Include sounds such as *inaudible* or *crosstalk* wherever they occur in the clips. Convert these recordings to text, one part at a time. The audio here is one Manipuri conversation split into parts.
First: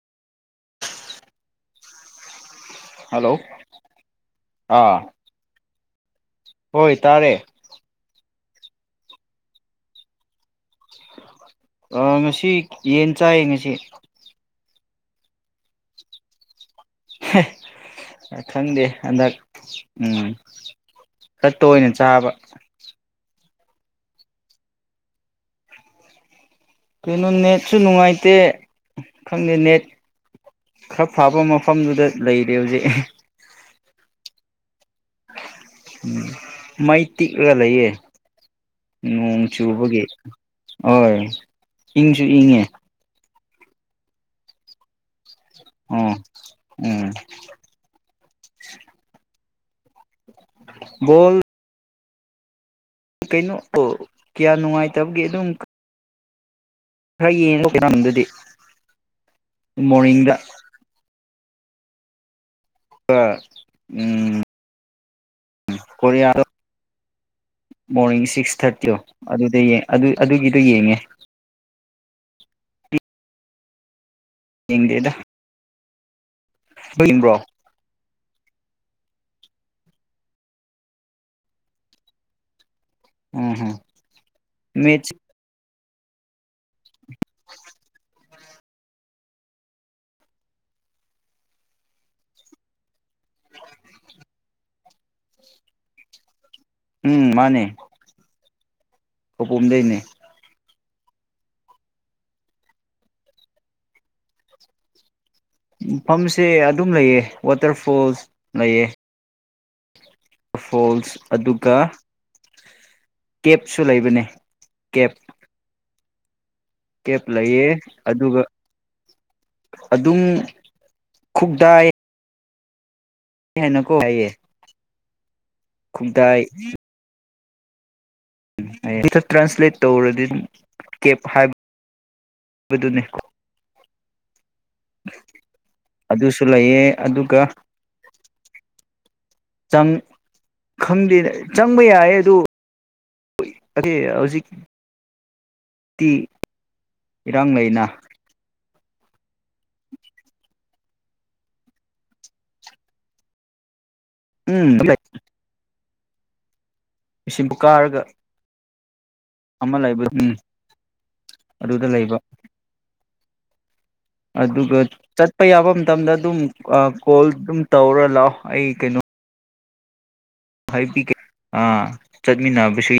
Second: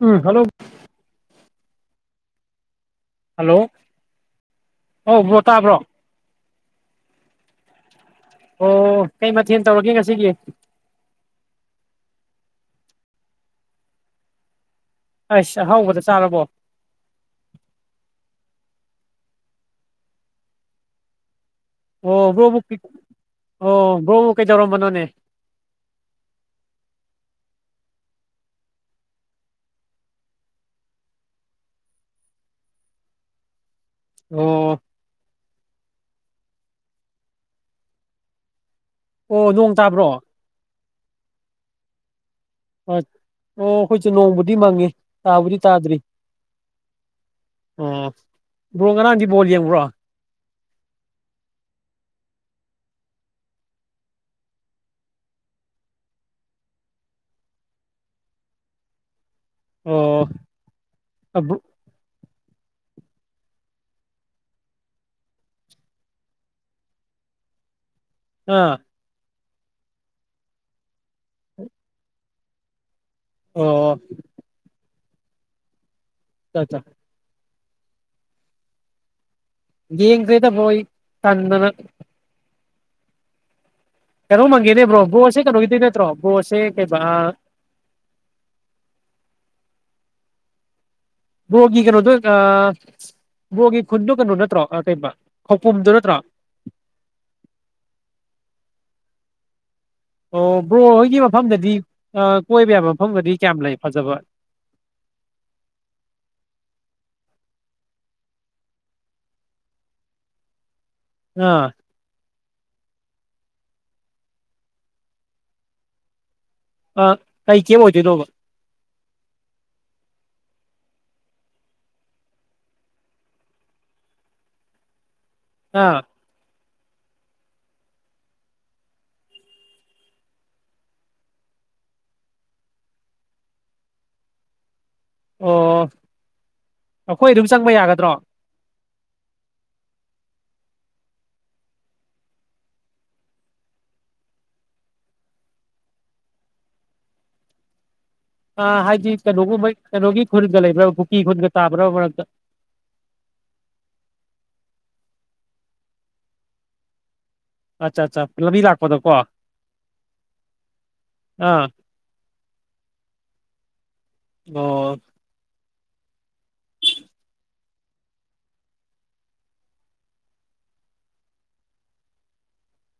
ꯎꯝ ꯍꯜꯂꯣ ꯍꯜꯂꯣ ꯑꯥ ꯑꯣ ꯕ꯭ꯔꯣ ꯇꯥꯕ꯭ꯔꯣ ꯍꯣꯏ ꯇꯥꯔꯦ ꯑꯣ ꯀꯩ ꯃꯊꯦꯜ ꯇꯧꯔꯒꯦ ꯉꯁꯤꯒꯤ ꯑ ꯉꯁꯤ ꯌꯦꯟ ꯆꯥꯏꯌꯦ ꯉꯁꯤ ꯑꯁ ꯑꯍꯧꯕꯗ ꯆꯥꯔꯕꯣ ꯈꯪꯗꯦ ꯍꯟꯗꯛ ꯎꯝ ꯈꯔ ꯇꯅ ꯆꯥꯕ ꯑꯣ ꯕ꯭ꯔꯣꯕꯨ ꯑꯣ ꯕ꯭ꯔꯣꯕꯨ ꯀꯩꯗꯧꯔꯝꯕꯅꯣꯅꯦ ꯀꯩꯅꯣ ꯅꯦꯠꯁꯨ ꯅꯨꯡꯉꯥꯏꯇꯦ ꯈꯪꯗꯦ ꯅꯦꯠ ꯈꯔ ꯐꯕ ꯃꯐꯝꯗꯨꯗ ꯂꯩꯔꯦ ꯍꯧꯖꯤꯛ ꯑꯣ ꯎꯝ ꯃꯩꯇꯩꯤ ꯑꯣꯏ ꯂꯩꯌꯦ ꯅꯣꯡ ꯑꯣ ꯆꯨꯕꯒꯦ ꯇꯥꯕ꯭ꯔꯣ ꯑꯣ ꯏꯉꯦ ꯑꯣ ꯑꯩꯈꯣꯏꯁꯨꯦ ꯅꯣꯡꯕꯨꯗꯤ ꯃꯪꯉꯤ ꯇꯥꯕꯨꯗꯤ ꯇꯥꯗ꯭ꯔꯤ ꯑꯣ ꯎꯝ ꯎꯝ ꯕ꯭ꯔꯣ ꯉꯔꯥꯡꯗꯤ ꯣꯜ ꯌꯦꯡꯕ꯭ꯔꯣ ꯣꯜ ꯀꯩꯅꯣ ꯑꯣ ꯀꯌꯥ ꯅꯨꯡꯉꯥꯏꯇꯕꯒꯦ ꯑꯗꯨꯝ ꯈꯔ ꯌꯦꯡꯉꯣꯝ ꯑꯗꯨꯗꯤ ꯃꯣꯔꯅꯤꯡꯗ ꯑꯕꯨ ꯎ ꯀꯣꯔꯤꯌꯥ ꯃꯣꯔꯅꯤꯡ ꯁꯤꯛꯁ ꯑꯥ ꯊꯥꯔꯇꯤ ꯑꯣ ꯑꯗꯨꯗ ꯑꯗꯨ ꯑꯗꯨꯒꯤꯗꯣ ꯌꯦꯡꯉꯦ ꯑꯣ ꯗꯦꯗ ꯑꯠꯆꯥ ꯑꯠꯆꯥ ꯟꯕ꯭ꯔꯣ ꯌꯦꯡꯡ ꯀꯦꯗ ꯄꯣꯏ ꯇꯗꯨꯅ ꯎꯝ ꯍꯝ ꯃꯦꯠꯁ ꯀꯩꯅꯣꯪꯒꯅꯦꯕꯣꯕꯣ ꯋꯥꯁꯦ ꯀꯩꯅꯣ ꯏꯗꯤꯅꯦ ꯃ꯭ꯔ ꯑꯕꯣ ꯍꯥꯁ ꯀ ꯕꯣꯒꯤ ꯀꯩꯅꯣꯗꯣ ꯕꯣꯒꯤ ꯈꯨꯟꯗꯣ ꯀꯩꯅꯣ ꯅꯠꯇ꯭ꯔꯣ ꯀꯩꯕ ꯈꯧꯄꯨꯝꯗꯨꯣ ꯅꯠꯇ꯭ꯔꯣ ꯎꯝ ꯃꯥꯅꯦ ꯍꯄꯣꯝꯗꯩꯅꯦ ꯑꯣ ꯕ꯭ꯔꯣ ꯍꯣꯏꯒꯤ ꯃꯐꯝꯗꯗꯤ ꯀꯣꯏꯕ ꯌꯥꯕ ꯃꯐꯝꯗꯗꯤ ꯀꯌꯥꯝ ꯂꯩ ꯐꯖꯕ ꯃꯐꯝꯁꯦ ꯑꯗꯨꯝ ꯂꯩꯑ ꯋꯥꯇꯔ ꯐꯣꯜꯁ ꯂꯩꯑ ꯐꯣꯜꯁ ꯑꯥ ꯑꯗꯨꯒ ꯀꯦꯞꯁꯨ ꯂꯩꯕꯅꯦ ꯀꯦꯞ ꯑꯥ ꯀꯦꯞ ꯀꯩ ꯂꯩꯌꯦ ꯀꯦꯝ ꯑꯣꯏꯗꯣꯏꯅꯣꯕ ꯑꯗꯨꯒ ꯑꯗꯨꯝ ꯈꯨꯕꯗꯥꯑ ꯅꯀꯣ ꯍꯥꯏꯏꯌꯦ ꯑꯥ ꯈꯨ ꯇꯥꯏ ꯍꯊ ꯇ꯭ꯔꯥꯟꯁꯂꯦꯠ ꯇꯧꯔꯗꯤ ꯀꯦꯞꯕ ꯍꯥꯏꯕꯗꯨꯅꯤ ꯑꯣ ꯑꯩꯈꯣꯏ ꯑꯗꯨꯒ ꯑꯗꯨꯝ ꯆꯪꯕ ꯌꯥꯒꯗ꯭ꯔꯣ ꯪ ꯈꯪꯗꯦ ꯆꯪꯕ ꯌꯥꯌꯦ ꯑꯗꯨ ꯍꯧꯖꯤꯛꯛꯇꯤ ꯏꯔꯥꯡ ꯂꯩꯅ ꯍꯥꯏꯗꯤ ꯀꯩꯅꯣꯒꯨꯝꯕꯩ ꯀꯩꯅꯣꯒꯤ ꯈꯨꯜꯗ ꯂꯩꯕ꯭ꯔꯥ ꯄꯨꯀꯤ ꯈꯨꯠꯀ ꯇꯥꯕ꯭ꯔꯥ ꯃꯔꯛꯇ ꯎꯝ ꯀꯥꯔꯒ ꯑꯆꯥ ꯑꯆꯥ ꯂꯕꯤ ꯂꯥꯛ ꯀꯗꯀꯣ ꯑꯃ ꯂꯩꯕ ꯃꯤ ꯑꯗꯨꯗ ꯂꯩꯕ ꯑꯗꯨꯒ ꯑꯣ ꯆꯠꯄ ꯌꯥꯐꯝ ꯃꯇꯝꯗ ꯑꯗꯨꯝ ꯀꯣꯜ ꯑꯗꯨꯝ ꯇꯧꯔ ꯂꯥꯛꯑꯣ ꯑꯩ ꯀꯩꯅꯣ ꯑꯥ ꯆꯠꯃꯤꯟꯅꯕꯁꯨ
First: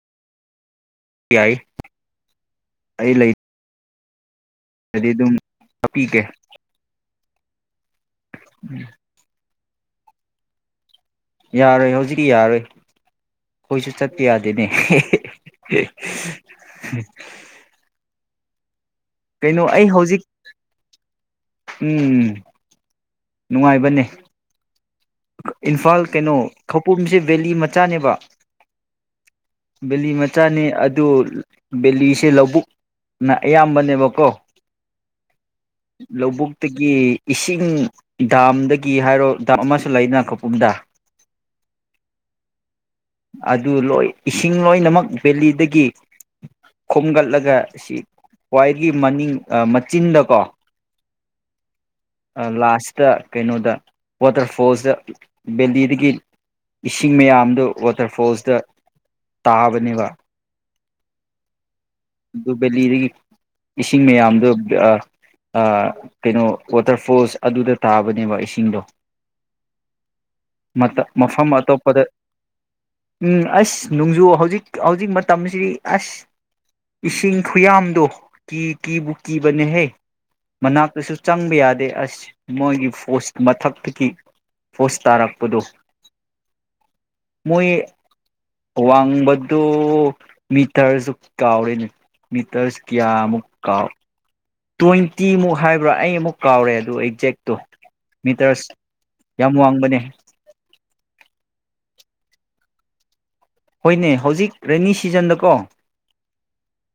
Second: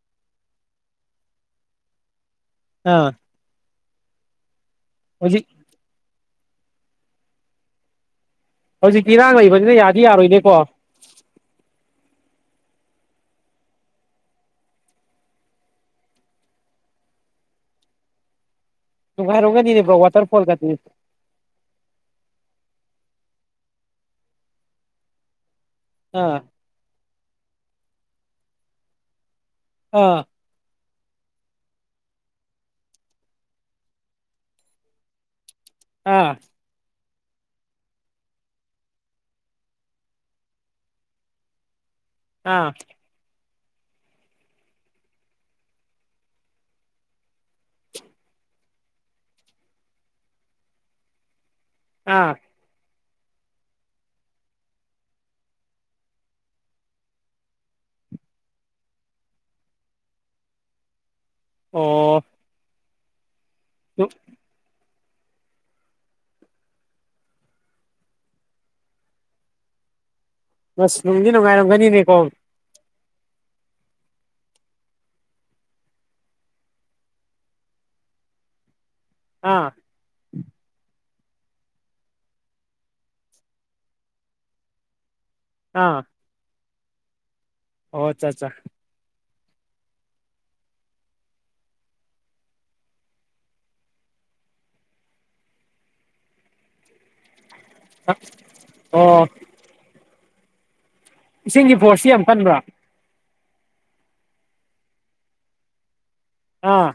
ꯌꯥꯏ ꯑꯥ ꯑꯗꯨꯗꯤ ꯑꯗꯨꯝ ꯍꯧꯖꯤꯛ ꯍꯥꯞꯄꯤꯒꯦ ꯍꯧꯖꯤꯛ ꯀꯔꯥꯡꯒꯏ ꯁꯤꯗ ꯌꯥꯗꯤ ꯌꯥꯔꯣꯏꯗꯦꯀꯣ ꯌꯥꯔꯣꯏ ꯍꯧꯖꯤꯛꯇꯤ ꯌꯥꯔꯣꯏ ꯑꯩꯈꯣꯏꯁꯨ ꯆꯠꯄ ꯌꯥꯗꯦꯅꯦ ꯀꯩꯅꯣ ꯑꯩ ꯨꯡꯉꯥꯏꯔꯣꯒꯗꯤꯅꯦꯕ꯭ꯔꯣ ꯍꯧꯖꯤꯛ ꯋꯥꯇꯔꯐꯣꯜꯒꯗꯤꯅꯤ ꯎꯝ ꯅꯨꯡꯉꯥꯏꯕꯅꯦ *unintelligible* ꯏꯝꯐꯥꯜ ꯀꯩꯅꯣ ꯑꯥ ꯈꯧꯄꯨꯝꯁꯤ ꯕꯦꯂꯤ ꯃꯆꯥꯅꯦꯕ ꯕꯂꯤ ꯑꯥ ꯃꯆꯥꯅꯦ ꯑ ꯑꯗꯨ ꯕꯦꯂꯤꯁꯦ ꯂꯧꯕꯨꯛꯅ ꯑꯌꯥꯝꯕꯅꯦꯕꯀꯣ ꯑꯥ ꯂꯧꯕꯨꯛꯇꯒꯤ ꯏꯁꯤꯡ ꯗꯥꯝꯗꯒꯤ ꯍꯥꯏꯔꯣ ꯗꯥꯝ ꯑꯃ ꯂꯩꯅ ꯀꯄꯨꯝꯗ ꯑꯥ ꯑꯗꯨ ꯂꯣꯏ ꯏꯁꯤꯡ ꯂꯣꯏꯅꯃꯛ ꯕꯦꯂꯤꯗꯒꯤ ꯈꯣꯝꯒꯠꯂꯒ ꯁꯤ ꯈ꯭ꯋꯥꯏꯗꯒꯤ ꯃꯅꯤꯡ ꯃꯆꯤꯟꯗꯀꯣ ꯑꯥ ꯑ ꯂꯥꯁ ꯇ ꯀꯩꯅꯣꯗ ꯋꯥꯇꯔ ꯐꯣꯜꯁꯇ ꯕꯦꯂꯤꯗꯒꯤ ꯏꯁꯤꯡ ꯃꯌꯥꯝꯗꯨ ꯋꯥꯇꯔꯐꯣꯜꯁꯇ ꯇꯥꯕꯅꯦꯕ ꯑꯗꯨ ꯑꯣ ꯑꯗꯨꯗꯨꯕꯂꯤꯒꯤ ꯏꯁꯤꯡ ꯃꯌꯥꯝꯗꯣ ꯀꯩꯅꯣ ꯋꯥꯇꯔꯐꯣꯜꯁ ꯑꯗꯨꯗ ꯇꯥꯕꯅꯦꯕ ꯏꯁꯤꯡꯗꯣ ꯁ ꯅꯨꯡꯗꯤ ꯃꯐꯝ ꯑꯇꯣꯞꯄꯗ ꯅꯨꯡꯉꯥꯏꯔꯝꯒꯅꯤꯅꯦꯀꯣ ꯎꯝ ꯑꯁ ꯅꯣꯡꯖꯨ ꯍꯧꯖꯤꯛ ꯍꯧꯖꯤꯛ ꯃꯇꯝꯁꯤꯗꯤ ꯑꯁ ꯏꯁꯤꯡ ꯈꯨꯌꯥꯝꯗꯨꯣ ꯀꯤ ꯀꯕꯨꯀꯤ ꯑꯥ ꯅꯦ ꯍ ꯃꯅꯥꯛꯇꯁꯨ ꯆꯪꯕ ꯌꯥꯗꯦ ꯑꯁ ꯃꯣꯏꯒꯤ ꯐꯣꯁ ꯃꯊꯛꯇꯒꯤ ꯐꯣꯁ ꯇꯥꯔꯛ ꯀꯗꯣ ꯑꯥ ꯃꯣꯏꯣꯏ ꯑꯣ ꯑꯠꯆꯥ ꯑꯠꯆꯥ ꯋꯥꯕ ꯑꯗꯨ ꯃꯤꯇꯔꯁꯨ ꯀꯥꯎꯔꯤꯅꯦ ꯃꯤꯇꯔꯁꯨ ꯀꯌꯥꯃꯨꯛ ꯀꯥꯎ ꯇ꯭ꯋꯦꯟꯇꯤꯃꯨꯛ ꯍꯥꯏꯕ꯭ꯔꯥ ꯑꯩ ꯑꯃꯨꯛ ꯀꯥꯎꯔꯦ ꯑꯗꯨ ꯑꯦꯛꯖꯦꯛꯇꯣ ꯃꯤꯇꯔꯁ ꯑꯣ ꯌꯥꯝ ꯋꯥꯡꯕꯅꯦ ꯏꯁꯤꯡꯒꯤ ꯐꯣꯔꯁꯁꯤ ꯌꯥꯝ ꯀꯟꯕ꯭ꯔꯥ ꯍꯣꯏꯅꯦ ꯍꯧꯖꯤꯛ ꯔꯦꯅꯤ ꯁꯤꯖꯟꯗꯀꯣ ꯑꯥ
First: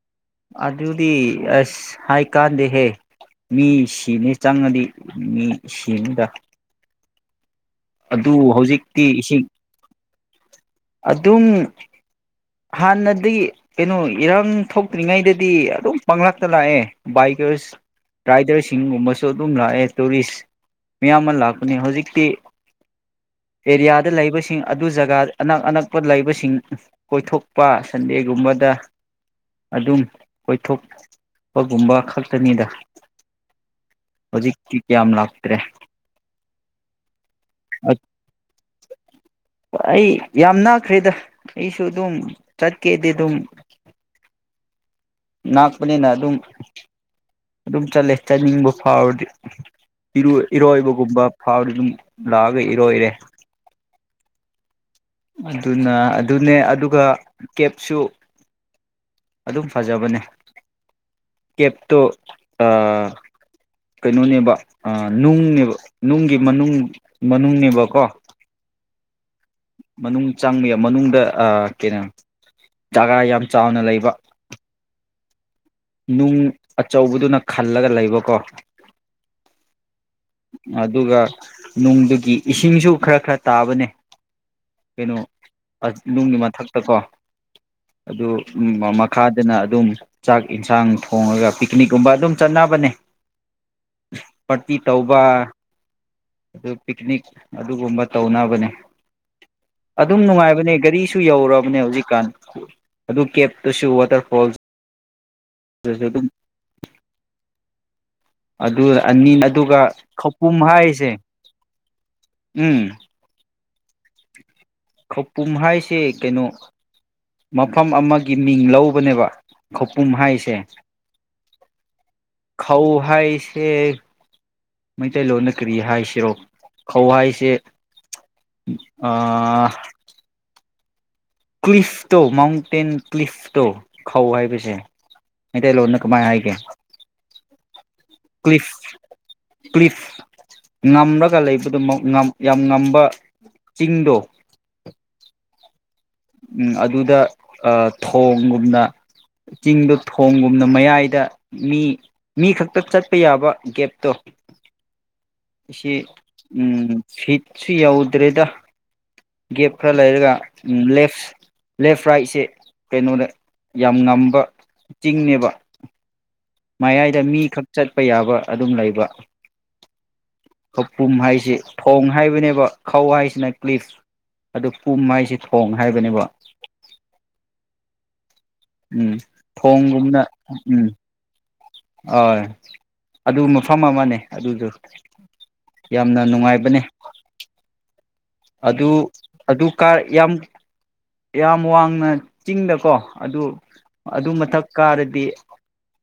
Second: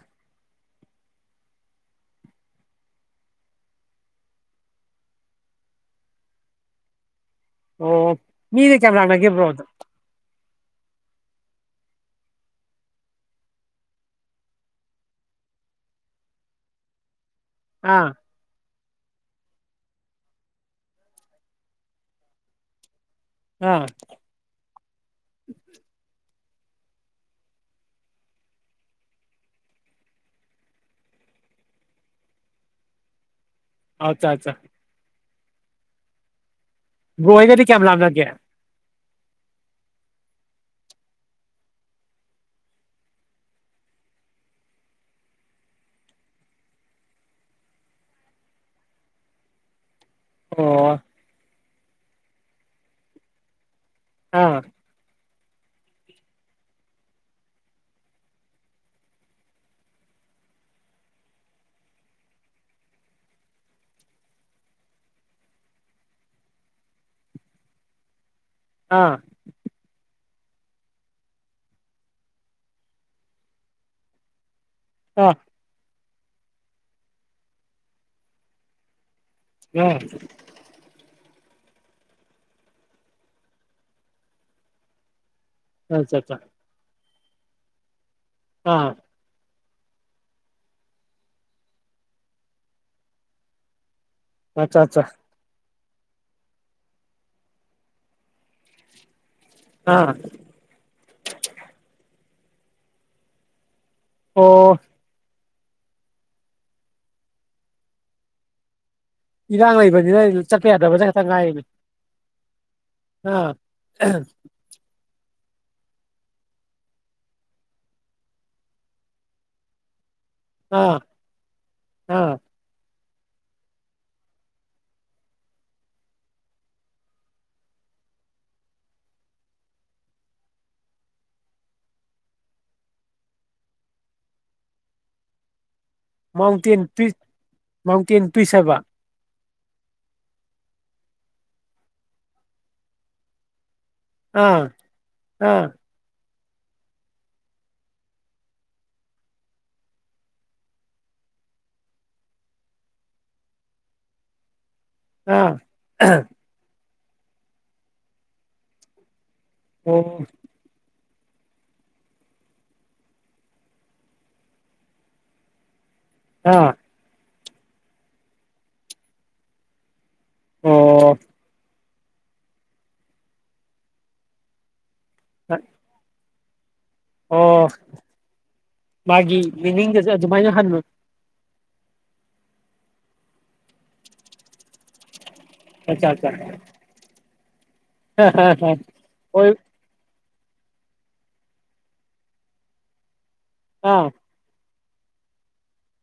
ꯑꯗꯨꯗꯤ ꯑꯁ ꯍꯥꯏꯀꯥꯟꯗꯦꯍꯦ ꯃꯤ ꯁꯤꯅꯤ ꯆꯪꯉꯗꯤ ꯃꯤ ꯁꯤꯅꯤꯗ ꯑꯣ ꯑꯗꯨ ꯃꯤꯅꯦ ꯍꯧꯖꯤꯛꯇꯤ ꯏꯁꯤꯡ ꯀꯦꯃꯂꯥꯅꯒꯕꯔꯕꯣ ꯑꯗꯨ ꯑꯗꯨꯝ ꯍꯥꯟꯅꯗꯤ ꯀꯩꯅꯣ ꯏꯔꯥꯡ ꯊꯣꯛꯇ꯭ꯔꯤꯉꯩꯗꯗꯤ ꯑꯗꯨꯝ ꯄꯪꯂꯇ ꯂꯥꯛꯑꯦ ꯕꯥꯏꯛ ꯑꯥ ꯔꯥꯏꯗꯔ ꯤꯡꯒꯨꯝꯕꯁꯨ ꯑꯗꯨꯝ ꯂꯥꯛꯑꯦ ꯇꯨꯔꯤꯁ ꯃꯌꯥꯝ ꯑꯃ ꯂꯥꯛꯄꯅꯤ ꯍꯧꯖꯤꯛꯇꯤ ꯑꯥ ꯑꯦꯔꯤꯌꯥꯗ ꯂꯩꯕꯁꯤꯡ ꯑꯗꯨ ꯖꯒꯥ ꯑꯅꯛ ꯑꯅꯛꯄ ꯂꯩꯕꯁꯤꯡ ꯀꯣꯏꯊꯣꯛꯄ ꯁꯟꯗꯦꯒꯨꯝꯕꯗ ꯑꯗꯨꯝ ꯀꯣꯏꯊꯣꯛꯄꯒꯨꯝꯕ ꯈꯛꯇꯅꯤꯗ ꯑꯠꯆꯥ ꯑꯠꯆꯥ ꯍꯧꯖꯤꯛ ꯀ ꯀꯌꯥ ꯌꯥꯝ ꯂꯥꯛ ꯇ꯭ꯔꯦ ꯔꯣꯍꯤꯅꯗꯤ ꯀꯌꯥꯃ ꯂꯝ ꯂꯒꯌꯥ ꯑꯩ ꯌꯥꯝ ꯅꯥꯛꯈ꯭ꯔꯦꯗ ꯑꯩꯁꯨ ꯑꯗꯨꯝ ꯆꯠꯀꯦꯗꯤ ꯑꯗꯨꯝ ꯉꯥꯛꯄꯅꯤꯅ ꯑꯗꯨꯝ ꯑꯗꯨꯝ ꯆꯂꯦ ꯆꯅꯤꯡꯕꯨ ꯐꯥꯎ ꯑ ꯔ ꯑꯣ ꯏꯔꯣꯏꯕꯒꯨꯝꯕ ꯐꯥꯎꯗ ꯑꯗꯨꯝ ꯂꯥꯛꯑꯒ ꯏꯔꯣꯏ ꯏꯔꯦ ꯑꯥ ꯑꯗꯨꯅ ꯑꯗꯨꯅꯦ ꯑꯗꯨꯒ ꯀꯦꯞꯁꯨ ꯑꯗꯨꯝ ꯐꯖꯕꯅꯦ ꯀꯦꯞꯇꯣ ꯀꯩꯅꯣꯅꯦꯕ ꯅꯨꯡꯅꯦꯕ ꯅꯨꯡꯒꯤ ꯃꯅꯨꯡ ꯃꯅꯨꯡꯅꯦꯕꯀꯣ ꯑꯥ ꯃꯅꯨꯡ ꯆꯪꯕ ꯌꯥ ꯃꯅꯨꯡꯗ ꯀꯩꯅꯣ ꯖꯥꯒꯥ ꯌꯥꯝ ꯆꯥꯎꯅ ꯂꯩꯕ ꯑ ꯅꯨꯡ ꯑꯆꯧꯕꯗꯨꯅ ꯈꯜꯂꯒ ꯂꯩꯕꯀꯣ ꯑ ꯑꯗꯨꯒ ꯅꯨꯡꯗꯨꯒꯤ ꯏꯁꯤꯡꯁꯨ ꯈꯔ ꯈꯔ ꯇꯥꯕꯅꯦ ꯀꯩꯅꯣ ꯑ ꯑꯠꯆꯥ ꯑꯠꯆꯥ ꯅꯨꯡꯒꯤ ꯃꯊꯛꯇ ꯀꯣ ꯑꯗꯨ ꯑꯥ ꯃꯈꯥꯗꯅ ꯑꯗꯨꯝ ꯆꯥꯛ ꯌꯦꯟꯁꯥꯡ ꯊꯣꯡꯉꯒ ꯄꯤꯛꯅꯤꯛꯀꯨꯝꯕ ꯑꯗꯨꯝ ꯆꯠꯅꯕꯅꯦ ꯄꯇ ꯑꯠꯆꯥ ꯑꯠꯆꯥ ꯇꯧꯕ ꯑꯗꯨ ꯄꯤꯛꯅꯤꯛ ꯑꯗꯨꯒꯨꯝꯕ ꯇꯧꯅꯕꯅꯦ ꯑꯥ ꯑꯗꯨꯝ ꯅꯨꯡꯉꯥꯏꯕꯅꯦ ꯒꯥꯔꯤ ꯀ ꯁꯨ ꯌꯧꯔꯕꯅꯦ ꯍꯧꯖꯤꯛꯀꯥꯟ ꯑꯗꯨ ꯀꯦꯞ ꯇꯨꯁꯨ ꯋꯥꯇꯔꯐꯣ ꯑꯣ ꯑꯗꯨ ꯑꯗꯨ ꯑꯅꯤ ꯏꯔꯥꯡ ꯑꯗꯨꯒ ꯂꯩꯕꯅꯤꯅ ꯈꯧꯄꯨꯝ ꯆꯠꯄ ꯌꯥꯗꯕꯗ ꯍꯥꯏꯔꯤꯁꯦ ꯈꯛꯇ ꯉꯥꯏꯔꯤꯅꯦ ꯎꯝ ꯎ ꯈꯧꯄꯨꯝ ꯍꯥꯏꯁꯦ ꯀꯩꯅꯣ ꯃꯐꯝ ꯑꯃꯒꯤ ꯃꯤꯡ ꯂꯧꯕꯅꯦꯕ ꯈꯧꯄꯨꯝ ꯍꯥꯏꯁꯦ ꯑꯥ ꯑꯥ ꯈ ꯍꯥꯏꯚꯁꯦ ꯃꯩꯇꯩꯂꯣꯟꯅ ꯀꯔꯤ ꯍꯥꯏꯁꯤꯔꯣ ꯈꯧ ꯍꯥꯏꯁꯦ ꯀ꯭ꯂꯤꯐꯇꯣ ꯃꯥꯎꯟꯇꯦꯟ ꯀ꯭ꯂꯤꯐꯇꯣ ꯈꯧ ꯍꯥꯏꯕꯁꯦ ꯃꯩꯇꯩꯂꯣꯟ ꯅ ꯃꯥꯎꯟꯇꯦꯟ ꯄꯤ ꯃꯥꯎꯟꯇꯦꯟ ꯄꯏꯁꯕ ꯀ꯭ꯂꯤꯞ ꯉꯝꯂꯒ ꯂꯩꯕꯗꯨꯃꯛ ꯌꯥꯝ ꯉꯝꯕ ꯆꯤꯡꯗ ꯑꯥ ꯑꯥ ꯑꯗꯨꯗ ꯊꯣꯡꯒꯨꯝꯅ ꯆꯤꯡꯗꯣ ꯊꯣꯡꯒꯨꯝꯅ ꯃꯌꯥꯏꯗ ꯃꯤ ꯃꯤ ꯈꯛꯇ ꯆꯠꯄ ꯌꯥꯕ ꯒꯦꯞꯇꯣ ꯑꯥ ꯁꯤ ꯎꯝ ꯐꯤꯠꯁꯨ ꯌꯧꯗ꯭ꯔꯦꯗ ꯒꯦꯞ ꯈꯔ ꯑꯣ ꯂꯩꯔꯒ ꯂꯦꯐ ꯂꯦꯐ ꯔꯥꯏꯠꯁꯦ ꯀꯩꯅꯣꯅꯦ ꯌꯥꯝ ꯉꯝꯕ ꯆꯤꯡꯅꯦꯕ ꯑꯥ ꯃꯌꯥꯏꯗ ꯃꯤ ꯈꯛ ꯆꯠꯄ ꯌꯥꯕ ꯑꯗꯨꯝ ꯂꯩꯕ ꯀꯄꯨꯝ ꯑꯣ ꯍꯥꯏꯁꯦ ꯊꯣꯡ ꯍꯥꯏꯕꯅꯦꯕ ꯈꯧ ꯍꯥꯏꯁꯤꯅ ꯀ꯭ꯂꯤꯞ ꯑꯗꯨ ꯎꯞ ꯃꯥꯏꯁꯤꯦ ꯊꯣꯡ ꯍꯥꯏꯕꯅꯦꯕ ꯑꯣ ꯎꯝ ꯃꯥꯒꯤ ꯃꯤꯅꯤꯡꯒꯁꯦ ꯊꯣꯡꯒꯨꯝꯅ ꯑꯗꯨꯃꯥꯏꯅ ꯍꯟꯕ ꯎꯝ ꯍꯣꯏ ꯑꯗꯨ ꯃꯐꯝ ꯑꯃꯅꯦ ꯑꯗꯨꯁꯨ ꯑꯠꯆꯥ ꯌꯥꯝꯅ ꯑꯠꯆꯥ ꯅꯨꯡꯉꯥꯏꯕꯅꯦ ꯑꯗꯨ ꯍꯣꯏ ꯑꯗꯨ ꯀꯥ ꯌꯥꯝ ꯌꯥꯝ ꯋꯥꯡꯅ ꯆꯤꯡꯗꯀꯣ ꯑꯗꯨ ꯑꯥ ꯑꯗꯨ ꯃꯊꯛ ꯀꯥꯔꯗꯤ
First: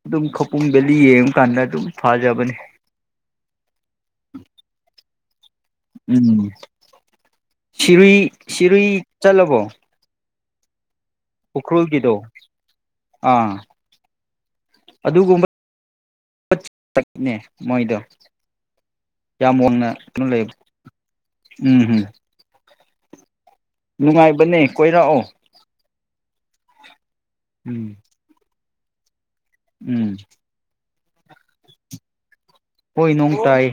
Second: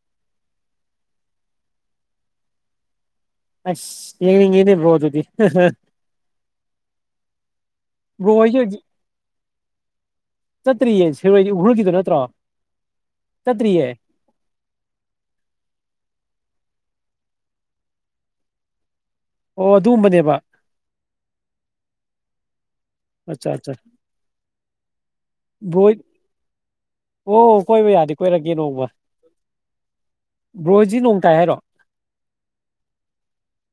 ꯑꯗꯨꯝ ꯈꯄꯨꯡ ꯕꯦꯂꯤ ꯌꯦꯡꯉꯀꯥꯟꯗ ꯑꯗꯨꯝ ꯐꯥꯖꯕꯅꯦ ꯑꯁ ꯌꯦꯦꯅꯤ ꯏꯔꯔꯕꯣꯗꯨꯗꯤ ꯎꯝ ꯁꯤꯔꯏ ꯕ꯭ꯔꯣ ꯁꯤꯔꯏ ꯆ ꯆ ꯂꯕꯣ ꯁꯠꯇ꯭ꯔꯤ ꯌꯦꯟꯁ ꯁꯤꯔꯣꯏꯗꯤ ꯍ꯭ꯔꯨꯜꯒꯤꯗꯣ ꯅꯠꯇ꯭ꯔꯣ ꯑꯥ ꯆꯠꯇ꯭ꯔꯤꯌꯦ ꯑꯗꯨꯒꯨꯝꯕ ꯅꯦ ꯃꯣꯏꯗ ꯌꯥꯝ ꯑꯣ ꯋꯥꯡꯅ ꯀꯩꯅꯣ ꯑꯗꯨꯝꯕꯅꯦꯕ ꯂꯩꯕ ꯎꯝ ꯎꯝ ꯑꯠꯆꯥ ꯑꯠꯆꯥ ꯅꯨꯡꯥꯏ ꯅꯤ ꯀꯣꯏꯔꯥꯛꯑꯣ ꯕ꯭ꯔꯣ ꯍꯣꯏ ꯑꯣ ꯎꯝ ꯀꯣꯏꯕ ꯌꯥꯗꯤ ꯀꯣꯏꯔꯛꯀꯦ ꯅꯣꯡꯃ *unintelligible* ꯎꯝ ꯁꯤ ꯅꯣꯡꯇꯥꯏ ꯍꯥꯏꯔꯣ ꯍꯣꯏ ꯅꯣꯡ ꯇꯥꯏ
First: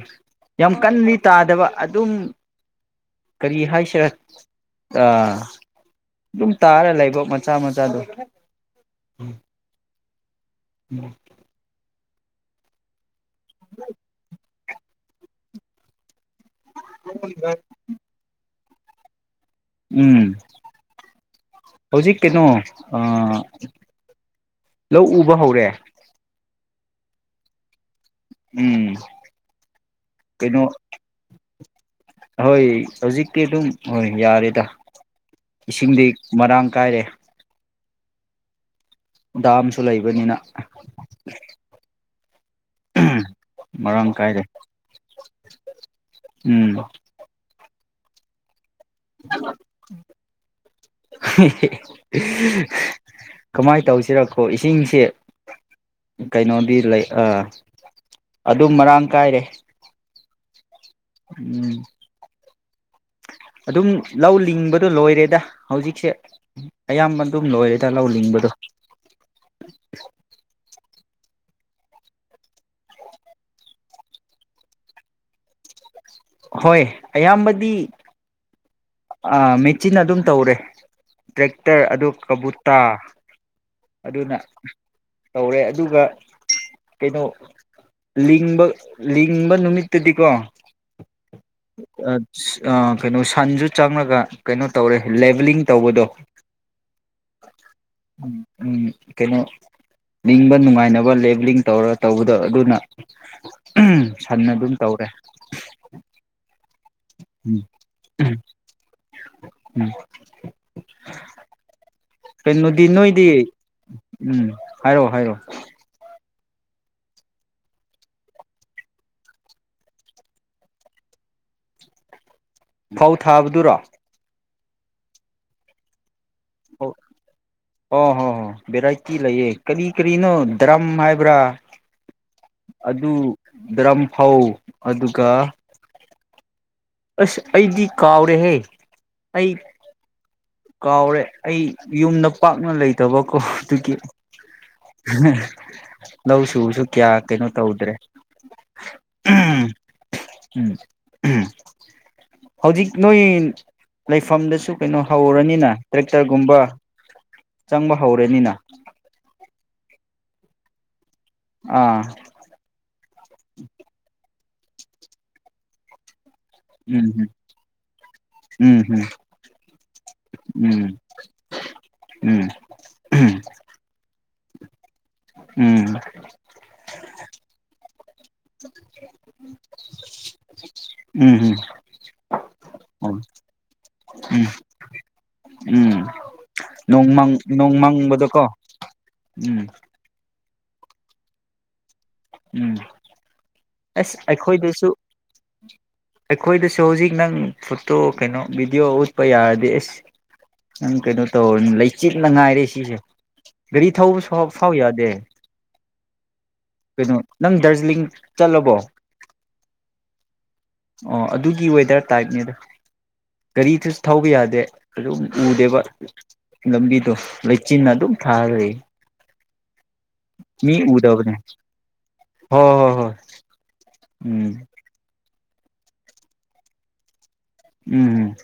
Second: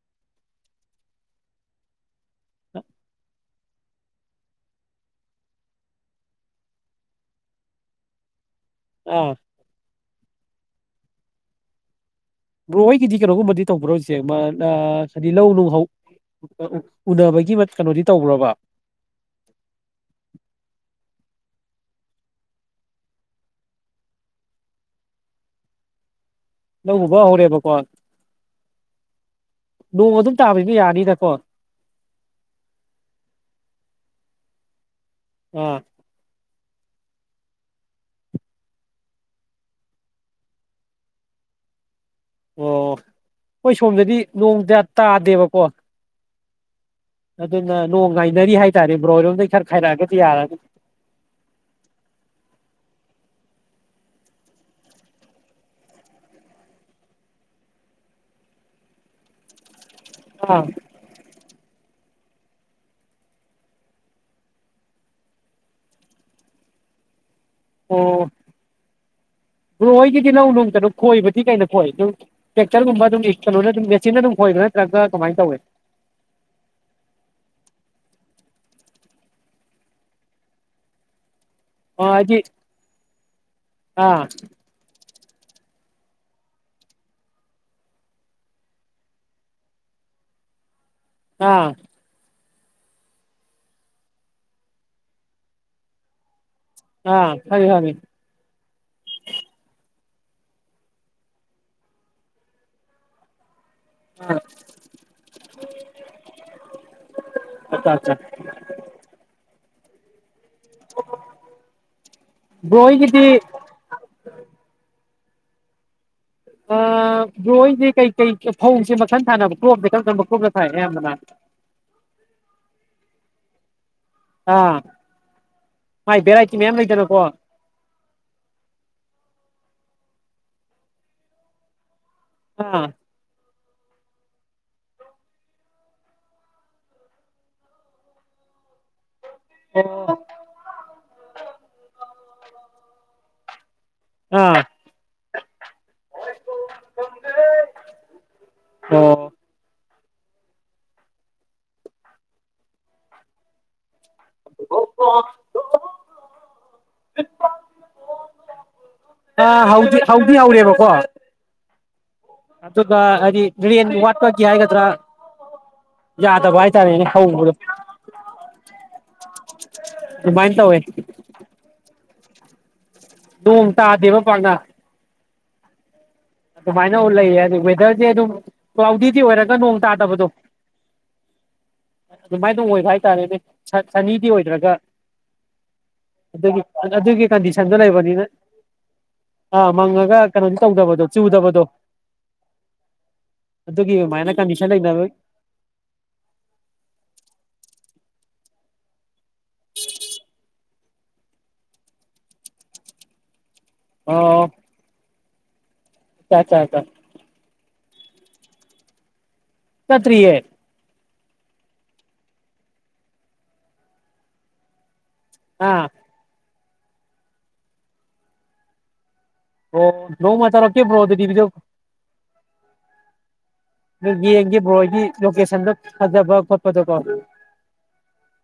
ꯌꯥꯝ ꯀꯗꯤ ꯇꯥꯗꯕ ꯑꯗꯨꯝ ꯀꯔꯤ ꯍꯥꯏꯁꯤꯔꯦ ꯑꯗꯨꯝ ꯇꯥꯔ ꯂꯩꯕ ꯃꯆꯥ ꯃꯆꯥꯗꯣ ꯑꯥ ꯎꯝ ꯭ꯔꯣ ꯗꯤ ꯀꯩꯅꯣꯒꯨꯝꯕꯗꯤ ꯇꯧꯕ꯭ꯔꯣ ꯍꯧꯁꯦ ꯑ ꯁꯗꯤ ꯂꯧ ꯅꯨꯡꯍꯧ ꯎꯅꯕꯒꯤ ꯀꯩꯅꯣꯗꯤ ꯇꯧꯕ꯭ꯔꯣꯕ ꯎꯝ ꯍꯧꯖꯤꯛ ꯀꯩꯅꯣ ꯂꯧ ꯎꯕ ꯍꯧꯔꯦ ꯂꯧꯕꯕ ꯍꯧꯔꯦꯕꯀꯣ ꯎꯝ ꯅꯣꯡ ꯑꯗꯨꯝ ꯀꯩꯅꯣ ꯇꯥꯕꯅꯤꯅ ꯌꯥꯅꯤꯗꯀꯣ ꯍꯣꯏ ꯍꯧꯖꯤꯛꯀꯤ ꯑꯗꯨꯝ ꯍꯣꯏ ꯌꯥꯔꯦꯗ ꯑꯥ ꯏꯁꯤꯡꯗꯤ ꯃꯔꯥꯡ ꯀꯥꯏꯔꯦ ꯗꯥꯝꯁꯨ ꯂꯩꯕꯅꯤꯅ ꯑꯣ ꯑꯩꯈꯣꯏ ꯃꯔꯥꯡ ꯁꯣꯝꯗꯗꯤ ꯀꯥꯏꯔꯦ ꯅꯣꯡ ꯀꯌꯥ ꯇꯥꯗꯦꯕꯀꯣ ꯎꯝ ꯑꯗꯨꯅ ꯅꯣꯡ ꯉꯥꯏꯅꯔꯤ ꯍꯥꯏ *unintelligible* ꯀꯃꯥꯏꯅ ꯇꯧꯁꯤꯔꯛꯈꯣ ꯏꯁꯤꯡꯁꯦ ꯀꯩꯅꯣꯗꯤ ꯂꯩ ꯑ ꯑꯗꯨꯝ ꯃꯔꯥꯡ ꯀꯥꯏꯔꯦ ꯑꯥ ꯎꯝ ꯑꯗꯨꯝ ꯂꯧ ꯂꯤꯡꯕꯗꯣ ꯂꯣꯏꯔꯦꯗ ꯍꯧꯖꯤꯛꯁꯦ ꯑꯌꯥꯝꯕꯅ ꯑꯣ ꯕ꯭ꯔ‌ꯣ ꯍ‌ꯣꯏꯒꯤꯗꯤ ꯂꯩ ꯅ‌ꯣꯡꯃꯠꯇ ꯈꯣꯏꯕꯗꯤ ꯀꯩꯅ ꯈꯣꯏ ꯑꯗꯨꯝ ꯇꯦꯛꯇꯔꯒꯨꯝꯕ ꯑꯗꯨꯝ ꯀꯩꯅꯣꯅ ꯑꯗꯨꯝ ꯃꯦꯆꯤꯟꯅ ꯑꯗꯨꯝ ꯈꯣꯏꯕ꯭ꯔꯥ ꯅꯠꯇ꯭ꯔꯒ ꯀꯃꯥꯏꯅ ꯇꯧꯌꯤ ꯍꯣꯏ ꯑꯌꯥꯝꯕꯗꯤ ꯑ ꯃꯦꯆꯤꯟꯅꯥ ꯑꯗꯨꯝ ꯇꯧꯔꯦ ꯇ꯭ꯔꯦꯛꯇꯔ ꯑꯗꯨ ꯑꯥ ꯍꯥꯏꯗꯤ ꯀꯕꯨꯨꯇꯥ ꯑꯥ ꯑꯗꯨꯅ ꯇꯧꯔꯦ ꯑꯗꯨꯒ ꯀꯩꯅꯣ ꯂꯤꯡꯕ ꯂꯤꯡꯕ ꯅꯨꯃꯤꯠꯇꯗꯤꯀꯣ ꯑꯥ ꯀꯩꯅꯣ ꯁꯟꯁꯨ ꯆꯪꯂꯒ ꯀꯩꯅꯣ ꯇꯧꯔꯦ ꯂꯦꯚꯂꯤꯡ ꯇꯧꯕꯗꯣ ꯑꯥ ꯈꯪꯉꯦ ꯈꯪꯉꯦ ꯎꯝ ꯎꯝ ꯀꯩꯅꯣ ꯂꯤꯡꯕ ꯅꯨꯡꯉꯥꯏꯅꯕ ꯂꯦꯕꯂꯤꯡ ꯇꯧꯔ ꯇꯧꯕꯗꯣ ꯑꯗꯨꯅ ꯑꯥ ꯁꯟ ꯑꯗꯨꯝ ꯇꯧꯔꯦ ꯎꯝ ꯑꯠꯆꯥ ꯑꯠꯆꯥ ꯎꯝ *inaudible* ꯀꯅ‌ꯣꯗꯤ ꯍꯣꯏꯒꯤꯗꯤ ꯅ‌ꯣꯏꯗꯤ ꯎꯝ ꯍꯥꯏꯔꯣ ꯍꯥꯏꯔꯣ ꯕ꯭ꯔꯣꯍ‌ꯣꯏꯗꯤ ꯀꯩꯀꯩ ꯐꯧꯁꯦ ꯃꯈꯟ ꯊꯥꯅꯕ ꯀ꯭ꯔꯣꯞꯇ ꯈ ꯊꯝꯕ ꯀ꯭ꯔꯣꯞꯇ ꯊꯥꯏ ꯑꯌꯥꯝꯕꯅ ꯐꯧ ꯊꯥꯕꯗꯨꯔꯣ ꯑꯥ ꯌꯥꯏ ꯚꯔꯥꯏꯇꯤ ꯑꯣ ꯍꯣ ꯍ‌ꯣ ꯍ‌ꯣ ꯍ‌ꯣ ꯚꯦꯔꯥꯏꯇꯤ ꯂꯩꯌꯦ ꯀꯔꯤ ꯀꯔꯤꯅꯣ ꯗ꯭ꯔꯝ ꯍꯥꯏꯕ꯭ꯔꯥ ꯑꯥ ꯑꯗꯨ ꯗ꯭ꯔꯝꯐꯧ ꯑꯗꯨꯒ ꯑꯁ ꯑꯩꯗꯤ ꯀꯥꯎꯔꯦꯍꯦ ꯑꯩ ꯑꯣ ꯀꯥꯎꯔꯦ ꯑꯩ ꯌꯨꯝꯗ ꯄꯥꯛꯅ ꯂꯩꯇꯕꯀꯣ ꯑꯗꯨꯒꯤ ꯑꯥ ꯎꯝ ꯂꯧ ꯁꯁꯨ ꯀꯌꯥ ꯀꯩꯅꯣ ꯇꯧꯗ꯭ꯔꯦ ꯑꯣ ꯎꯝ ꯍꯧꯖꯤꯛ ꯅꯣꯏ ꯂꯩꯐꯝꯗꯁꯨ ꯀꯩꯅꯣ ꯍꯧꯔꯅꯤꯅ ꯇ꯭ꯔꯦꯛꯇꯔꯒꯨꯝꯕ ꯆꯪꯕ ꯍꯧꯔꯅꯤꯅ ꯑ ꯍꯧꯗꯤ ꯍꯧꯗꯤ ꯍꯧꯔꯦꯕꯀꯣ ꯑꯥ ꯑꯗꯨꯗꯗꯤ ꯋꯥꯠꯄꯥꯒꯤ ꯍꯥꯏꯒꯗ꯭ꯔꯥ ꯌꯥꯗꯕ ꯍꯥꯏꯇꯥꯔꯦꯅꯦ ꯎꯝ ꯍꯧꯕꯗꯣ ꯎꯝ ꯎꯝ ꯑꯗꯨꯃꯥꯏꯅ ꯇꯧꯋꯦ ꯎꯝ ꯎꯝ ꯣꯡꯝ ꯇꯥꯗꯕ ꯄꯥꯅ ꯎꯝ ꯑꯗꯨ ꯃꯥꯏꯅ ꯎ ꯂꯩꯦ ꯁꯤꯗꯤ ꯑꯗꯨꯝ ꯀ꯭ꯂꯥꯎꯗꯤꯗꯤ ꯑꯣꯏꯔꯒ ꯅꯣꯡ ꯇꯥꯗꯕꯗꯣ ꯎꯝ ꯑꯗꯨꯃꯥꯏꯅ ꯑꯣꯏꯕ ꯎꯝ ꯎꯝ ꯍꯥꯏꯇꯥꯔꯦꯅꯦ ꯁꯅꯤꯗꯤ ꯑꯣꯏꯗ꯭ꯔꯒ ꯎꯝ ꯑꯗꯨꯒꯤ ꯑꯗꯨꯒꯤ ꯅꯣꯡꯃꯪ ꯀꯟꯗꯤꯁꯟꯗꯣ ꯂꯩꯕꯅꯤꯅ ꯅꯣꯡꯃꯪꯕꯗꯀꯣ ꯎꯝ ꯑꯥ ꯃꯪꯉꯒ ꯀꯩꯅ ꯇꯧꯗꯕꯣ ꯆ ꯎꯗꯕꯗꯣ ꯎꯝ ꯑꯁ ꯀꯟꯗꯤꯁꯟ ꯑꯩꯈꯣꯏꯗꯁꯨ ꯂꯩꯅꯕꯒꯤ ꯑꯩꯈꯣꯏꯗꯁꯨ ꯍꯧꯖꯤꯛ ꯅꯪ ꯣ ꯀꯩꯅꯣ ꯕꯤꯗꯤꯑꯣ ꯌꯥꯔꯗꯤꯁ ꯅꯪ ꯀꯩꯅꯣ ꯇꯧ ꯂꯩꯆꯤꯠꯅ ꯉꯥꯏꯔꯦ ꯁꯤꯁꯦ ꯒꯥꯔꯤ ꯊꯧꯕ ꯐꯥꯎ ꯌꯥꯗꯦ ꯆ ꯆ ꯆ ꯀꯩꯅꯣ ꯅꯪ ꯗꯥꯔꯖꯤꯂꯤꯡ ꯆꯠꯂꯕꯣ ꯄꯠꯇꯔꯤꯑꯦ ꯑꯣ ꯑꯗꯨꯒꯤ ꯋꯦꯗꯔ ꯇꯥꯏꯞꯅꯦꯗ ꯒꯥꯔꯤꯗꯨꯁꯨ ꯊꯧꯕ ꯌꯥꯗꯦ ꯑꯗꯨ ꯃꯗꯦꯕ ꯑꯥ ꯂꯝꯕꯤꯗꯣ ꯂꯩꯆꯤꯟꯅ ꯑꯗꯨꯝ ꯊꯥꯍꯜꯂꯤ ꯑꯣ ꯔꯣ ꯃꯆꯥꯥ ꯀꯦ ꯐ꯭ꯔꯣꯗꯦꯕꯤꯗ ꯍꯣꯏ ꯍꯣꯏ ꯍꯣꯏ ꯎꯝ ꯌꯦꯡꯒꯕ꯭ꯔꯣꯗꯤ ꯂꯣꯀꯦꯁꯟꯗ ꯍꯄ ꯎꯝꯝ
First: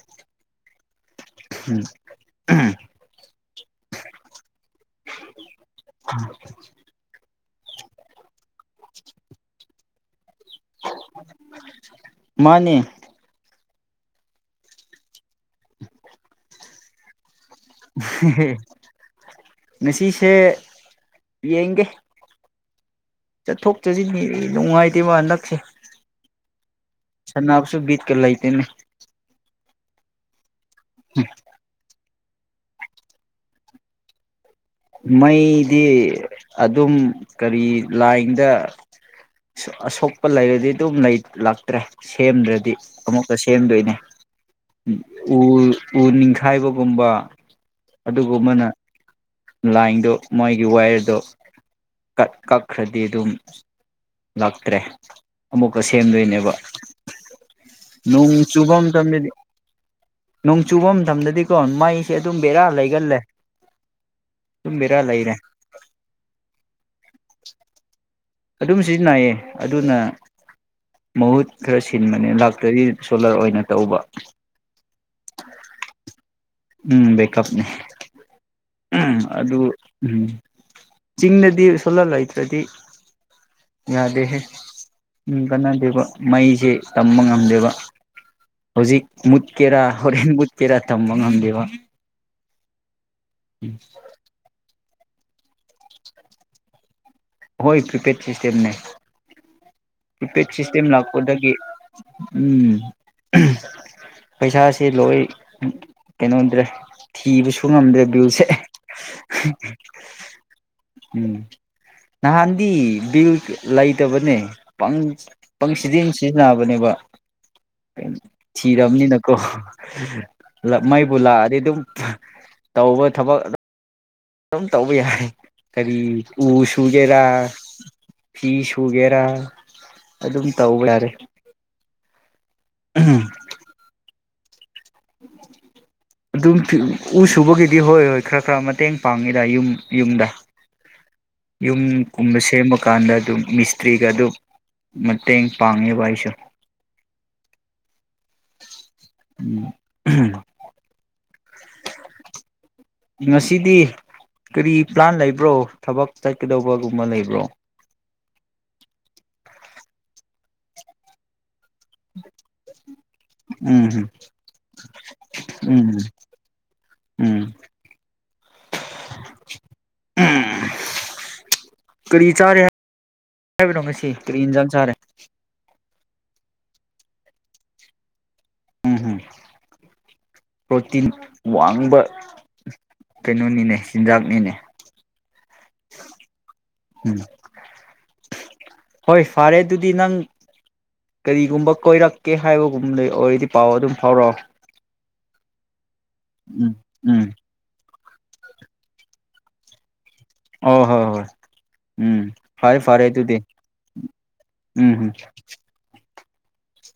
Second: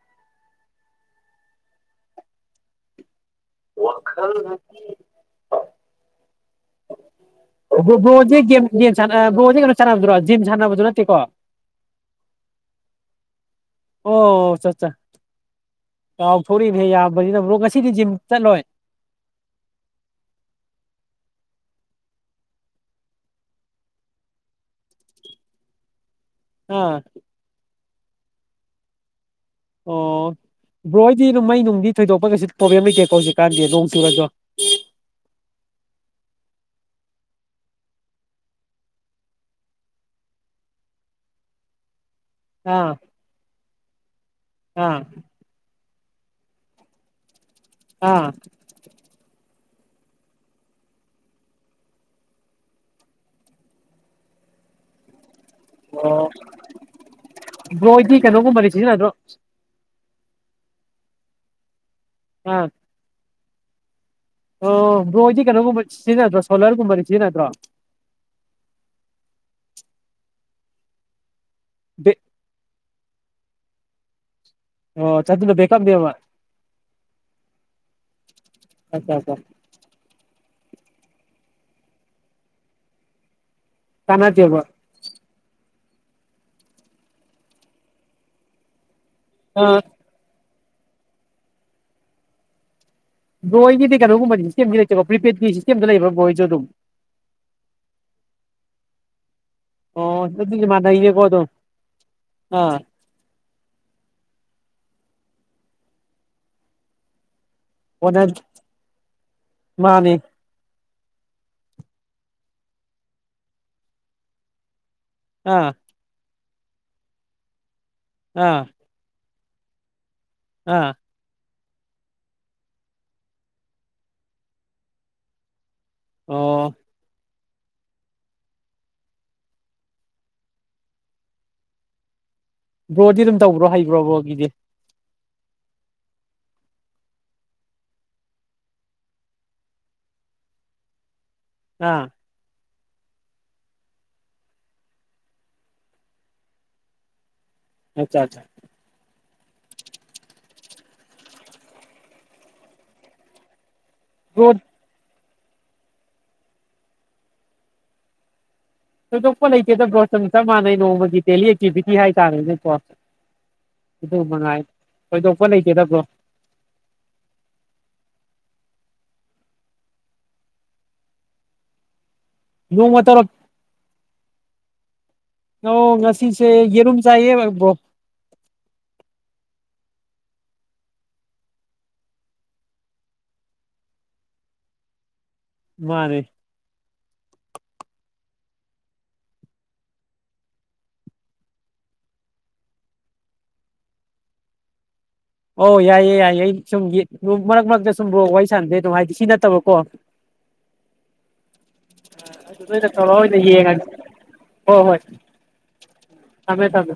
ꯎꯝ *inaudible* *unintelligible* *unintelligible* ꯒꯦꯝ꯫ ꯒꯦꯝ ꯁꯥꯅꯔꯕꯣꯗꯤ ꯀꯩꯅꯣ꯫ ꯆꯥꯅꯕꯗꯨꯔꯣ꯫ ꯖꯤꯝ ꯁꯥꯟꯅꯕꯗꯨ ꯅꯠꯇꯦꯀꯣ꯫ ꯃꯥꯅꯦ ꯑꯣ ꯑꯠꯆꯆꯥ ꯀꯥꯎꯊꯣꯛꯎ *unintelligible* ꯌꯥꯝꯕꯅꯤꯅ ꯃꯔꯨꯞ꯫ ꯉꯁꯤꯁꯦ꯫ ꯌꯦꯡꯒꯦ꯫ ꯆꯠꯊꯣꯛ ꯆꯠꯖꯤꯟꯒꯤꯗꯤ ꯅꯨꯡꯉꯥꯏꯇꯦꯕ ꯍꯟꯗꯛꯁꯦ꯫ ꯑꯥ ꯁꯥꯟꯅꯕꯁꯨ ꯕꯤꯠ ꯀ ꯂꯩꯇꯦꯅꯦ꯫ ꯑꯣ꯫ ꯭ꯕꯔꯣ ꯍꯣꯏꯗꯤ ꯗꯨꯝ ꯃꯩꯅꯨꯡꯗꯤ꯫ ꯊꯣꯏꯗꯣꯛꯄ ꯀꯩꯁꯨ ꯄ꯭ꯔꯣꯕ꯭ꯂꯦꯝ ꯂꯩꯇꯦꯀꯣ ꯍꯧꯖꯤꯛꯀꯥꯟꯗꯤ ꯅꯣꯡ ꯆꯨꯔꯁꯨ꯫ ꯃꯩꯗꯤ꯫ ꯁꯦꯝꯗ꯭ꯔꯗꯤ ꯑꯥ ꯑꯃꯨꯛꯀ ꯁꯦꯝꯗꯣꯏꯅꯦ ꯑꯥ ꯎꯝ ꯎ꯫ ꯎ ꯅꯤꯡꯈꯥꯏꯕꯒꯨꯝꯕ꯫ ꯑꯥ ꯑꯗꯨꯒꯨꯝꯕꯅ꯫ ꯂꯥꯏꯟꯗꯣ ꯃꯣꯏꯒꯤ ꯋꯥꯌꯔꯗꯣ ꯀꯛ ꯀꯛꯈ꯭ꯔꯗꯤ ꯑꯗꯨꯝ꯫ ꯂꯥꯛꯇ꯭ꯔꯦ꯫ ꯑꯃꯨꯛꯀ ꯑꯣ ꯁꯦꯝꯗꯣꯏꯅꯦꯕ ꯕ꯭ꯔꯣ ꯍꯣꯏꯗꯤ ꯅꯣꯡ ꯀꯩꯅꯣꯒꯨꯝꯕꯗꯤ ꯆꯨꯕ ꯁꯤꯖꯤꯟꯅꯗ꯭ꯔꯣ ꯃꯇꯝꯗꯗꯤ꯫ ꯅꯣꯡ ꯆꯨꯕ ꯃꯇꯝꯗꯗꯤꯀꯣ ꯃꯥꯏ ꯁꯦ ꯑꯗꯨꯝ ꯕꯦꯔꯥ ꯑꯥ ꯂꯩꯒꯜꯂꯦ꯫ ꯑꯗꯨꯝ ꯑꯣ ꯕꯦꯔꯥ ꯕ꯭ꯔꯣ ꯂꯩꯔꯦ ꯍꯣꯏꯗꯤ ꯀꯩꯅꯣꯒꯨꯝꯕ ꯁꯤꯖꯤꯟꯅꯗ꯭ꯔꯣ ꯁꯣꯂꯔꯒꯨꯝꯕꯗꯤ ꯁꯤꯖꯤꯟꯅꯗ꯭ꯔꯣ꯫ ꯑꯗꯨꯝ ꯁꯤꯖꯤꯟꯅꯩꯌꯦ ꯑꯗꯨꯅ ꯃꯍꯨꯠ꯫ ꯈꯔ ꯕꯦꯛ ꯁꯤꯟꯕꯅꯦ ꯂꯥꯛꯇ꯭ꯔꯗꯤ꯫ ꯁꯣꯂꯔ ꯑꯣꯏꯅ ꯇꯧꯕ꯫ ꯑꯣ ꯆꯥꯠꯇꯨꯅ ꯕꯦꯛꯑꯞ ꯅꯦꯕ꯫ ꯎꯝ ꯕꯦꯀꯞ ꯅꯦ ꯑꯠꯆꯥ ꯎꯝ ꯑꯠꯆꯥ ꯑꯗꯨ ꯎꯝ ꯆꯤꯡꯗꯗꯤ ꯁꯣꯂꯔ ꯂꯩꯇꯔ꯭ꯗꯤ ꯌꯥꯗꯦꯍꯦ ꯀꯥꯟꯅꯗꯦꯕ ꯀꯥꯟꯅꯗꯦꯕ ꯃꯩꯁꯦ ꯇꯝꯕ ꯉꯝꯗꯦꯕ ꯍꯧꯖꯤꯛ ꯑꯥ ꯃꯨꯠꯀꯦꯔꯥ *unintelligible* ꯄꯦꯔꯥ ꯇꯥꯝꯕ ꯉꯝꯗꯦ ꯋꯥ ꯕꯣꯏ ꯒꯤꯗꯤ ꯀꯩꯅꯣ ꯒꯨꯝꯕꯅꯤ ꯁꯇꯦꯞ ꯒꯤ ꯂꯩꯇꯕ __ ꯄ꯭ꯔꯤꯄꯦꯠ ꯄꯤꯁꯤ ꯍꯣꯏꯠ ꯄ꯭ꯔꯤꯄꯦꯠ ꯁꯤꯁꯇꯦꯝ ꯅꯦ ꯑꯣ ꯄꯤꯄꯦꯗ ꯑꯗꯨꯗꯤ ꯁꯤꯁꯇꯦꯝ ꯃꯥꯟꯅꯩꯅꯦꯀꯣ ꯑꯗꯨꯝ ꯂꯥꯛꯄꯗꯒꯤ ꯎꯝ ꯑꯥ ꯑꯝ ꯄꯩꯁꯥ__ ꯁꯦ ꯂꯣꯏ ꯀꯩꯅꯣꯗ꯭ꯔꯦ ꯊꯤꯕꯁꯨ__ ꯕ ꯉꯝꯗꯦ ꯑꯣꯅ ꯚ꯭ꯌꯨꯁꯦ ꯑꯦ ꯍꯤ ꯃꯥꯅꯤ ꯎꯝ ꯅꯍꯥꯟꯗꯤ ꯕꯤꯜ ꯂꯩꯇꯕꯅꯦ꯫ ꯄꯪ ꯑꯥ ꯄꯪꯁꯤꯗꯤꯡꯁꯤ ꯌꯥꯕꯅꯦꯕ ꯑꯦꯝ ꯑꯥ ꯊꯤꯔꯝꯅꯤ ꯅ ꯀꯣ ꯍꯤ ꯏ ꯂꯥꯞ ꯑꯥ ꯃꯩꯕꯨꯂ ꯑꯗꯤ ꯗꯨꯝ__ ꯊ ꯇꯧꯕ ꯊꯕꯛ__ ꯑꯝ ꯇꯧꯕ ꯌꯥꯏ ꯍꯤ ꯀꯔꯤ ꯎ ꯑꯣ ꯁꯨꯒꯦꯔ ꯐꯤ ꯁꯨꯒꯦꯔꯥ ꯑꯗꯨꯝ ꯇꯧꯕ ꯌꯥꯔꯦ ꯕ꯭ꯔꯣꯗꯤ ꯗꯨꯝ ꯇꯧꯕ꯭ꯔꯣ ꯍꯩꯕ꯭ꯔꯣ ꯕꯣꯜ ꯏꯗꯦꯠ ꯑꯗꯨꯝ ꯎ ꯁꯨꯕꯒꯤꯗꯤ ꯍꯣꯏ ꯌꯣꯏ ꯈꯔ ꯈꯔ ꯃꯇꯦꯡ ꯄꯥꯡꯉꯤꯗ ꯌꯨꯝ ꯌꯨꯝꯗ ꯌꯨꯝ ꯑꯥ ꯀꯨꯝꯕ ꯁꯦꯝꯃ ꯀꯥꯟꯗ ꯑꯗꯨꯝ ꯃꯤꯁꯇ꯭ꯔꯤꯒ ꯑꯗꯨ ꯃꯇꯦꯡ ꯄꯥꯡꯉꯦꯕ ꯑꯩꯁꯨ ꯑꯆꯥ ꯑꯆꯥ ꯎꯝ ꯉꯁꯤꯗꯤ ꯕ꯭ꯔꯣ ꯀꯔꯤ ꯄ꯭ꯂꯥꯟ ꯂꯩꯥꯕ ꯕ꯭ꯔꯣ ꯊꯕꯛ ꯆꯠꯀꯗꯧꯕꯒꯨꯝꯕ ꯂꯩꯕ꯭ꯔꯣ ꯊꯣꯏꯗꯣꯛꯄ ꯂꯩꯇꯦꯗꯥ ꯕꯔꯣ ꯆꯥꯞ ꯃꯅꯩ ꯅꯣꯡꯃꯒꯤ ꯗꯦꯜꯂꯤ ꯑꯦꯛꯇꯤꯚꯤꯇꯤ ꯍꯥꯏꯇꯥꯔꯦꯅꯦꯀꯣ ꯎꯝ ꯑꯗꯨ ꯃꯉꯥꯏ ꯊꯣꯏꯗꯣꯛꯄ ꯂꯩꯇꯦꯗ ꯎꯝ ꯕ꯭ꯔꯣ ꯎꯝ꯫ ꯀꯔꯤ ꯆꯥꯔꯦ ꯅꯣꯡꯃ ꯇꯧꯔꯛ ꯍꯥꯏꯕꯅꯣ ꯉꯁꯤ ꯀꯔꯤ ꯌꯦꯟꯖꯥꯡ ꯆꯥꯔꯦ ꯑꯣ ꯉꯁꯤꯁꯦ ꯌꯦꯔꯨꯝ꯫ ꯆꯥꯏꯌꯦ ꯌꯦ ꯕ꯭ꯔꯣ꯫ ꯎꯝꯝ ꯄ꯭ꯔꯣꯇꯤꯟ ꯋꯥꯡꯕ ꯀꯩꯅꯣꯅꯤꯅꯦ ꯆꯤꯟꯖꯥꯛꯅꯤꯅꯦ ꯃꯥꯅꯦ ꯎꯝ ꯍꯣꯏ ꯐꯔꯦ ꯑꯗꯨꯗꯤ ꯅꯪ ꯀꯔꯤꯒꯨꯝꯕ ꯀꯣꯏꯔꯛꯀꯦ ꯍꯥꯏꯕꯒꯨꯝꯗ ꯑꯣꯏꯔꯗꯤ ꯄꯥꯎ ꯑꯗꯨꯝ ꯐꯥꯎꯔꯛꯑꯣ ꯑꯣ ꯌꯥꯏꯌꯦ ꯎꯝ ꯁꯨꯝꯛ ꯎꯝ ꯃꯔꯛ ꯃꯔꯛ ꯁꯨꯝꯕ ꯋꯥ ꯋꯥꯔꯤ ꯁꯥꯟꯗꯦ ꯑꯗꯨꯝ ꯍꯥꯏꯗꯤ ꯁꯤ ꯅꯠꯇꯕꯀꯣ ꯑꯣ ꯍꯣꯏ ꯍꯣꯏ ꯎꯝ ꯑꯗꯨ ꯐꯔꯦ ꯅꯣꯏꯅ ꯐꯔꯦ ꯇꯧꯔ ꯑꯣꯏꯅ ꯇꯨꯗꯤ ꯌꯦꯡꯉꯒꯦ ꯍꯣꯏ ꯎꯝ ꯍꯣꯏ ꯍꯝ ꯊꯝꯃꯦ ꯊꯝꯃꯦ